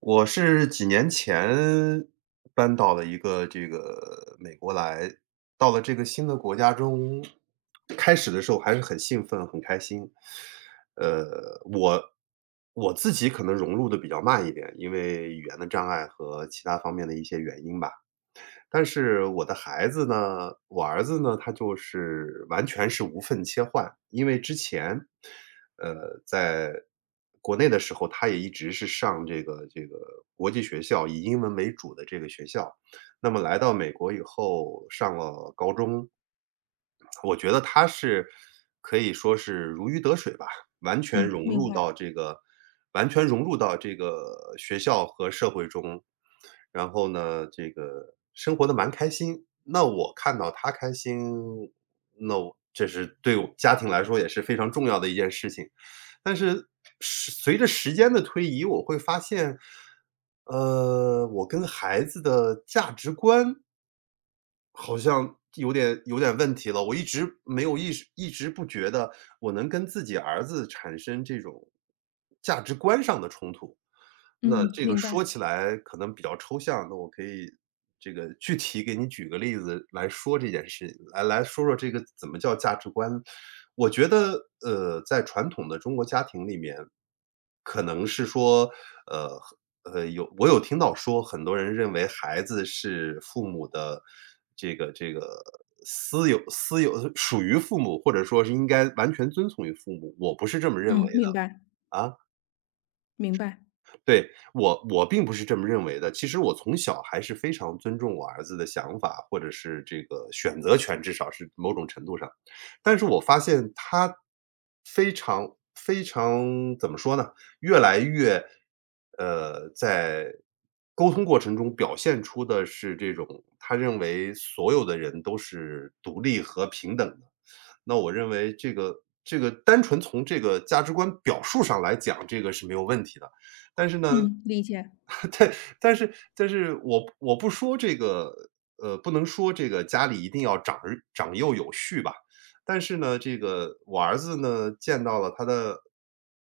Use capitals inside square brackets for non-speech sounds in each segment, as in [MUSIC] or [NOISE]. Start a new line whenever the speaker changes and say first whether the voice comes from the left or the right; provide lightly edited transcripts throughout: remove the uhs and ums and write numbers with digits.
right: 我是几年前搬到了一个这个美国来，到了这个新的国家中，开始的时候还是很兴奋、很开心。呃，我我自己可能融入的比较慢一点，因为语言的障碍和其他方面的一些原因吧。但是我的孩子呢，我儿子呢，他就是完全是无缝切换。因为之前，在国内的时候，他也一直是上这个国际学校，以英文为主的这个学校。那么来到美国以后，上了高中，我觉得他是可以说是如鱼得水吧。完全
left: 嗯，
right: 融
left: 明
right: 入
left: 白，
right: 到这个完全融入到这个学校和社会中，然后呢，这个生活的蛮开心。那我看到他开心，那我这是对我家庭来说也是非常重要的一件事情。但是随着时间的推移，我会发现，我跟孩子的价值观好像有点问题了。我一直没有意识，一直不觉得我能跟自己儿子产生这种价值观上的冲突。那
left: 嗯，
right: 这个
left: 明
right: 说
left: 白，
right: 起来可能比较抽象，那我可以具体给你举个例子来说这件事情，来说说这个怎么叫价值观。我觉得，在传统的中国家庭里面，可能是说，呃有听到说，很多人认为孩子是父母的这个私有，属于父母，或者说是应该完全遵从于父母。我不是这么认为
left: 嗯，明
right: 的
left: 白，
right: 啊。
left: 明白，
right: 对，我并不是这么认为的。其实我从小还是非常尊重我儿子的想法，或者是这个选择权，至少是某种程度上。但是我发现他非常非常怎么说呢？越来越，在沟通过程中表现出的是这种他认为所有的人都是独立和平等的。那我认为这个单纯从这个价值观表述上来讲，这个是没有问题的。但是呢，
left: 嗯，理解，
right: [LAUGHS] 对，但是我不说这个，不能说这个家里一定要长儿长幼有序吧。但是呢，这个我儿子呢，见到了他的，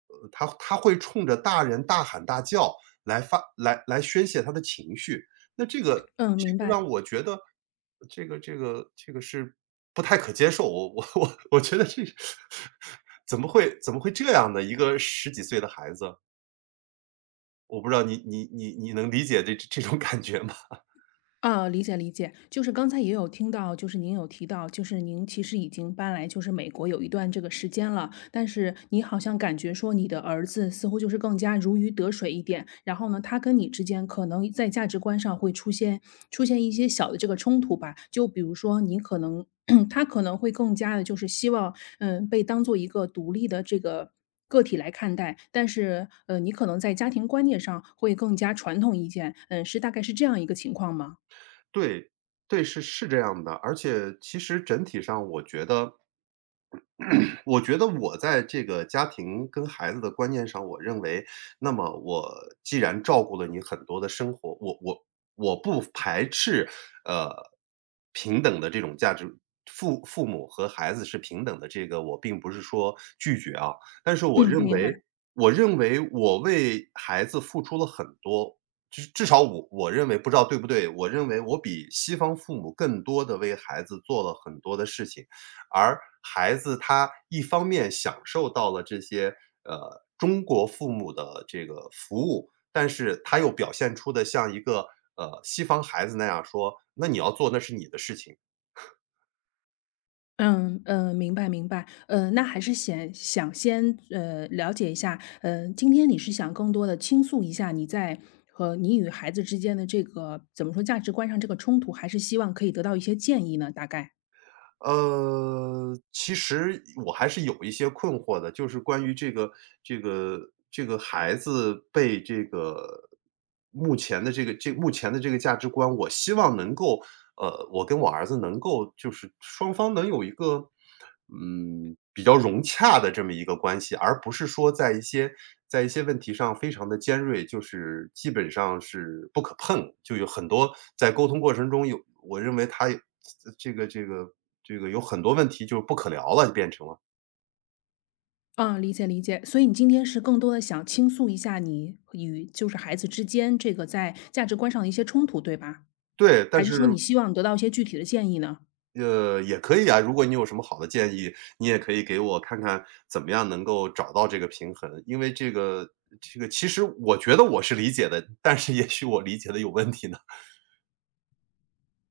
right: 他会冲着大人大喊大叫来发来来宣泄他的情绪，那这个
left: 嗯，
right: 这
left: 明
right: 个让
left: 白。
right: 我觉得，这个是不太可接受，我觉得这 [LAUGHS] 怎么会这样呢？一个十几岁的孩子。我不知道你能理解这种感觉吗？
left: 啊，理解理解，就是刚才也有听到，就是您有提到，就是您其实已经搬来就是美国有一段这个时间了，但是你好像感觉说你的儿子似乎就是更加如鱼得水一点，然后呢，他跟你之间可能在价值观上会出现一些小的这个冲突吧，就比如说你可能 [CLEARS THROAT] 他可能会更加的就是希望，被当做一个独立的这个个体来看待，但是你可能在家庭观念上会更加传统一些，嗯，是大概是这样一个情况吗？
right: 对，对，是这样的。而且其实整体上我觉得 [CLEARS THROAT] 我觉得我在这个家庭跟孩子的观念上，我认为，那么我既然照顾了你很多的生活，我不排斥，呃，平等的这种价值。父母和孩子是平等的，这个我并不是说拒绝啊，但是我
left: 嗯，
right: 认
left: 明白。
right: 为，我认为我为孩子付出了很多，至少我认为不知道对不对，我认为我比西方父母更多的为孩子做了很多的事情，而孩子他一方面享受到了这些，中国父母的这个服务，但是他又表现出的像一个，西方孩子那样说："那你要做，那是你的事情。"
left: 嗯，明白明白。那还是先想了解一下，今天你是想更多的倾诉一下你在和你与孩子之间的这个怎么说价值观上这个冲突，还是希望可以得到一些建议呢？大概？
right: 其实我还是有一些困惑的，就是关于这个这个孩子被这个目前的这个价值观，我希望能够我跟我儿子能够就是双方能有一个，比较融洽的这么一个关系，而不是说在一些问题上非常的尖锐，就是基本上是不可碰。就有很多在沟通过程中有我认为他有这个这个这个有很多问题就是不可聊了，就变成了。
left: 啊，理解理解。所以你今天是更多的想倾诉一下你与就是孩子之间这个在价值观上的一些冲突，对吧？
right: 对，但
left: 还是说
right: 是
left: 你希望得到一些具体的建议呢？
right: 也可以啊，如果你有什么好的建议，你也可以给我看看怎么样能够找到这个平衡。因为这个这个其实我觉得我是理解的，但是也许我理解的有问题呢。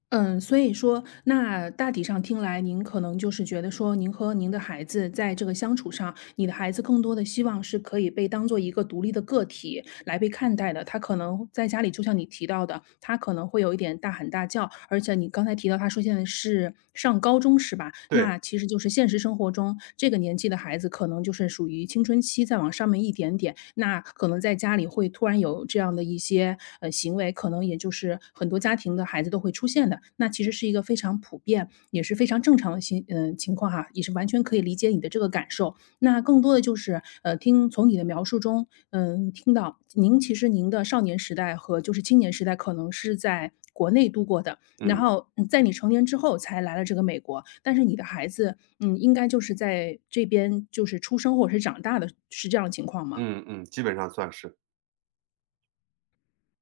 left: 嗯，所以说，那大体上听来，您可能就是觉得说，您和您的孩子在这个相处上，你的孩子更多的希望是可以被当做一个独立的个体来被看待的。他可能在家里，就像你提到的，他可能会有一点大喊大叫，而且你刚才提到他说现在是上高中是吧？
right: 对，
left: 那其实就是现实生活中，这个年纪的孩子可能就是属于青春期再往上面一点点，那可能在家里会突然有这样的一些行为，可能也就是很多家庭的孩子都会出现的。那其实是一个非常普遍，也是非常正常的情况哈，也是完全可以理解你的这个感受。那更多的就是，听从你的描述中，听到您其实您的少年时代和就是青年时代可能是在国内度过的，然
right: 嗯，
left: 后在你成年之后才来了这个美国，但是你的孩子，应该就是在这边就是出生或者是长大的，是这样的情况吗？
right: 嗯嗯，基本上算是。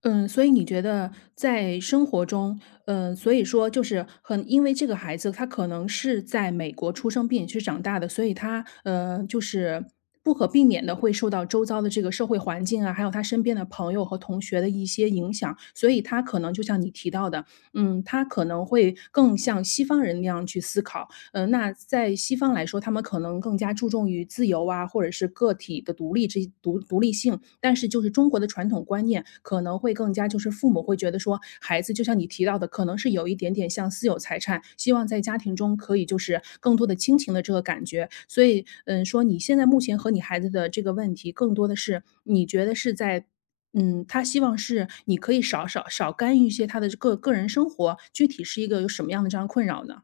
left: 嗯，所以你觉得在生活中，所以说就是很，因为这个孩子他可能是在美国出生并且是长大的，所以他就是不可避免的会受到周遭的这个社会环境啊，还有他身边的朋友和同学的一些影响，所以他可能就像你提到的，他可能会更像西方人那样去思考，那在西方来说，他们可能更加注重于自由啊，或者是个体的独立这独立性。但是就是中国的传统观念可能会更加就是父母会觉得说，孩子就像你提到的，可能是有一点点像私有财产，希望在家庭中可以就是更多的亲情的这个感觉。所以，说你现在目前和你孩子的这个问题，更多的是你觉得是在。嗯，他希望是你可以少干预一些他的个人生活，具体是一个有什么样的这样困扰呢？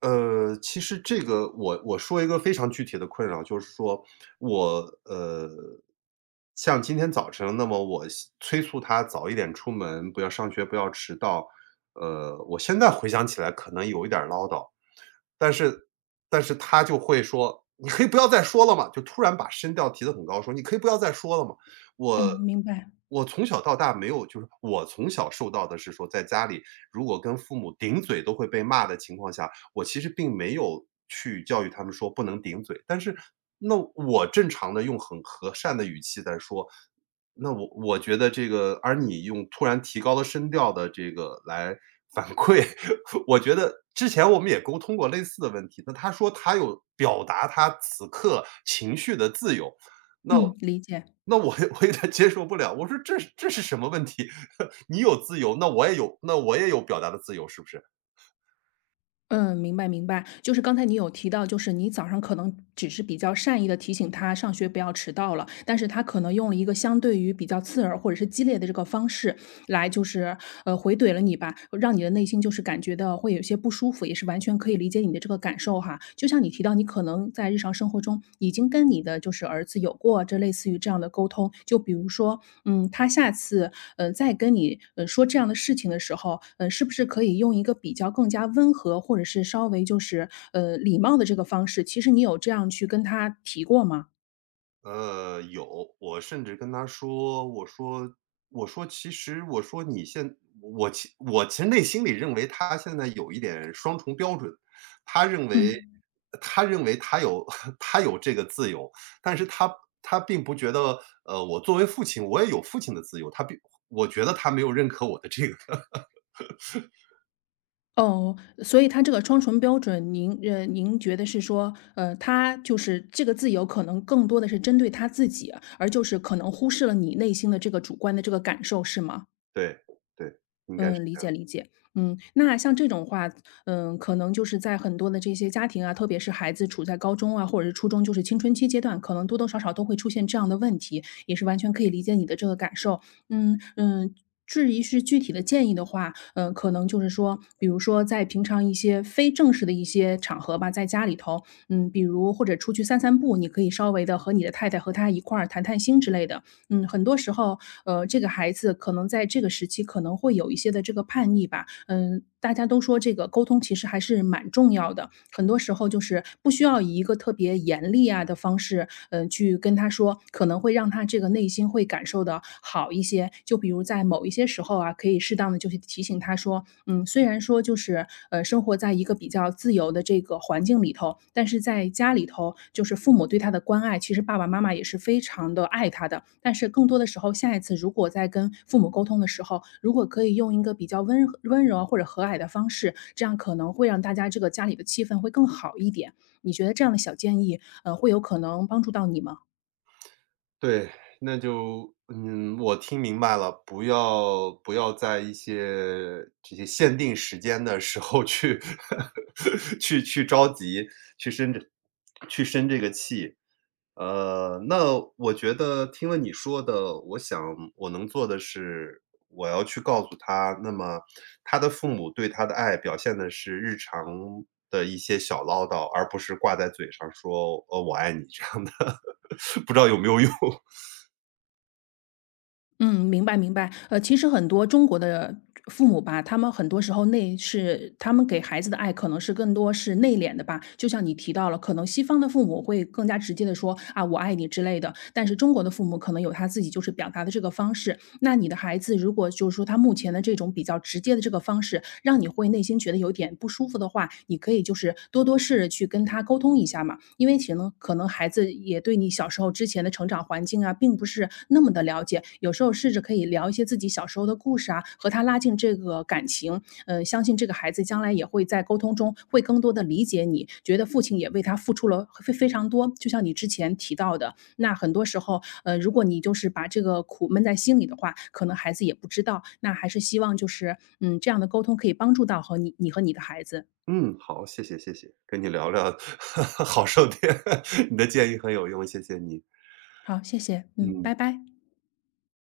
right: 其实这个我说一个非常具体的困扰，就是说我呃，像今天早晨，那么我催促他早一点出门，不要上学，不要迟到。我现在回想起来可能有一点儿唠叨，但是他就会说："你可以不要再说了嘛。"就突然把声调提得很高，说："你可以不要再说了嘛。"我
left: 嗯，明白。
right: 我从小到大没有，就是我从小受到的是说，在家里如果跟父母顶嘴都会被骂的情况下，我其实并没有去教育他们说不能顶嘴，但是那我正常的用很和善的语气在说，那我觉得这个而你用突然提高了声调的这个来反馈，[LAUGHS] 我觉得之前我们也沟通过类似的问题，那他说他有表达他此刻情绪的自由，那
left: 嗯，理解。
right: 我有点接受不了，我说这是什么问题？[LAUGHS] 你有自由，那我也有表达的自由，是不是？
left: 嗯，明白明白。就是刚才你有提到，就是你早上可能只是比较善意的提醒他上学不要迟到了，但是他可能用了一个相对于比较刺耳或者是激烈的这个方式，来就是回怼了你吧，让你的内心就是感觉到会有些不舒服，也是完全可以理解你的这个感受哈。就像你提到，你可能在日常生活中已经跟你的就是儿子有过这类似于这样的沟通，就比如说，他下次再跟你说这样的事情的时候，是不是可以用一个比较更加温和或者是稍微就是礼貌的这个方式？其实你有这样去跟他提过吗？
right: 有，我甚至跟他说，我说其实我说你现我其我其实内心里认为他现在有一点双重标准，他认为
left: 嗯。
right: 他认为他有 [LAUGHS] 他有这个自由，但是他并不觉得，我作为父亲，我也有父亲的自由，我觉得他没有认可我的这个，[LAUGHS]
left: 哦，所以他这个双重标准，您觉得是说，他就是这个自由可能更多的是针对他自己啊，而就是可能忽视了你内心的这个主观的这个感受，是吗？
right: 对对，应该是
left: 嗯，理
right: 这
left: 解
right: 样。
left: 理解。那像这种话，可能就是在很多的这些家庭啊，特别是孩子处在高中啊，或者是初中，就是青春期阶段，可能多多少少都会出现这样的问题，也是完全可以理解你的这个感受。嗯嗯，至于是具体的建议的话，可能就是说，比如说在平常一些非正式的一些场合吧，在家里头，比如或者出去散散步，你可以稍微的和你的太太和她一块儿谈谈心之类的，很多时候，这个孩子可能在这个时期可能会有一些的这个叛逆吧。嗯，大家都说这个沟通其实还是蛮重要的，很多时候就是不需要以一个特别严厉啊的方式，去跟他说，可能会让他这个内心会感受的好一些。就比如在某一些时候啊，可以适当的就是提醒他说，嗯，虽然说就是生活在一个比较自由的这个环境里头，但是在家里头，就是父母对他的关爱，其实爸爸妈妈也是非常的爱他的。但是更多的时候，下一次如果在跟父母沟通的时候，如果可以用一个比较温和温柔或者和蔼的方式，这样可能会让大家这个家里的气氛会更好一点。你觉得这样的小建议，会有可能帮助到你吗？
right: 对，那就我听明白了，不要在这些限定时间的时候去 [LAUGHS] 去着急，去生这去生这个气。那我觉得听了你说的，我想我能做的是，我要去告诉他，那么他的父母对他的爱表现的是日常的一些小唠叨，而不是挂在嘴上说"呃，我爱你"这样的，[LAUGHS] 不知道有没有用。
left: 嗯，明白明白。其实很多中国的父母吧，他们很多时候是他们给孩子的爱，可能是更多是内敛的吧。就像你提到了，可能西方的父母会更加直接的说啊，我爱你之类的，但是中国的父母可能有他自己就是表达的这个方式。那你的孩子如果就是说他目前的这种比较直接的这个方式，让你会内心觉得有点不舒服的话，你可以就是多多试着去跟他沟通一下嘛。因为可能孩子也对你小时候之前的成长环境啊，并不是那么的了解，有时候试着可以聊一些自己小时候的故事啊，和他拉近这个感情。相信这个孩子将来也会在沟通中会更多的理解你，觉得父亲也为他付出了非常多。就像你之前提到的，那很多时候，如果你就是把这个苦闷在心里的话，可能孩子也不知道。那还是希望就是，这样的沟通可以帮助到你和你的孩子。
right: 嗯，好，谢谢谢谢，跟你聊聊 [LAUGHS] 好受点，[LAUGHS] 你的建议很有用，谢谢你。
left: 好，谢谢，嗯，
right: 嗯。
left: 拜拜。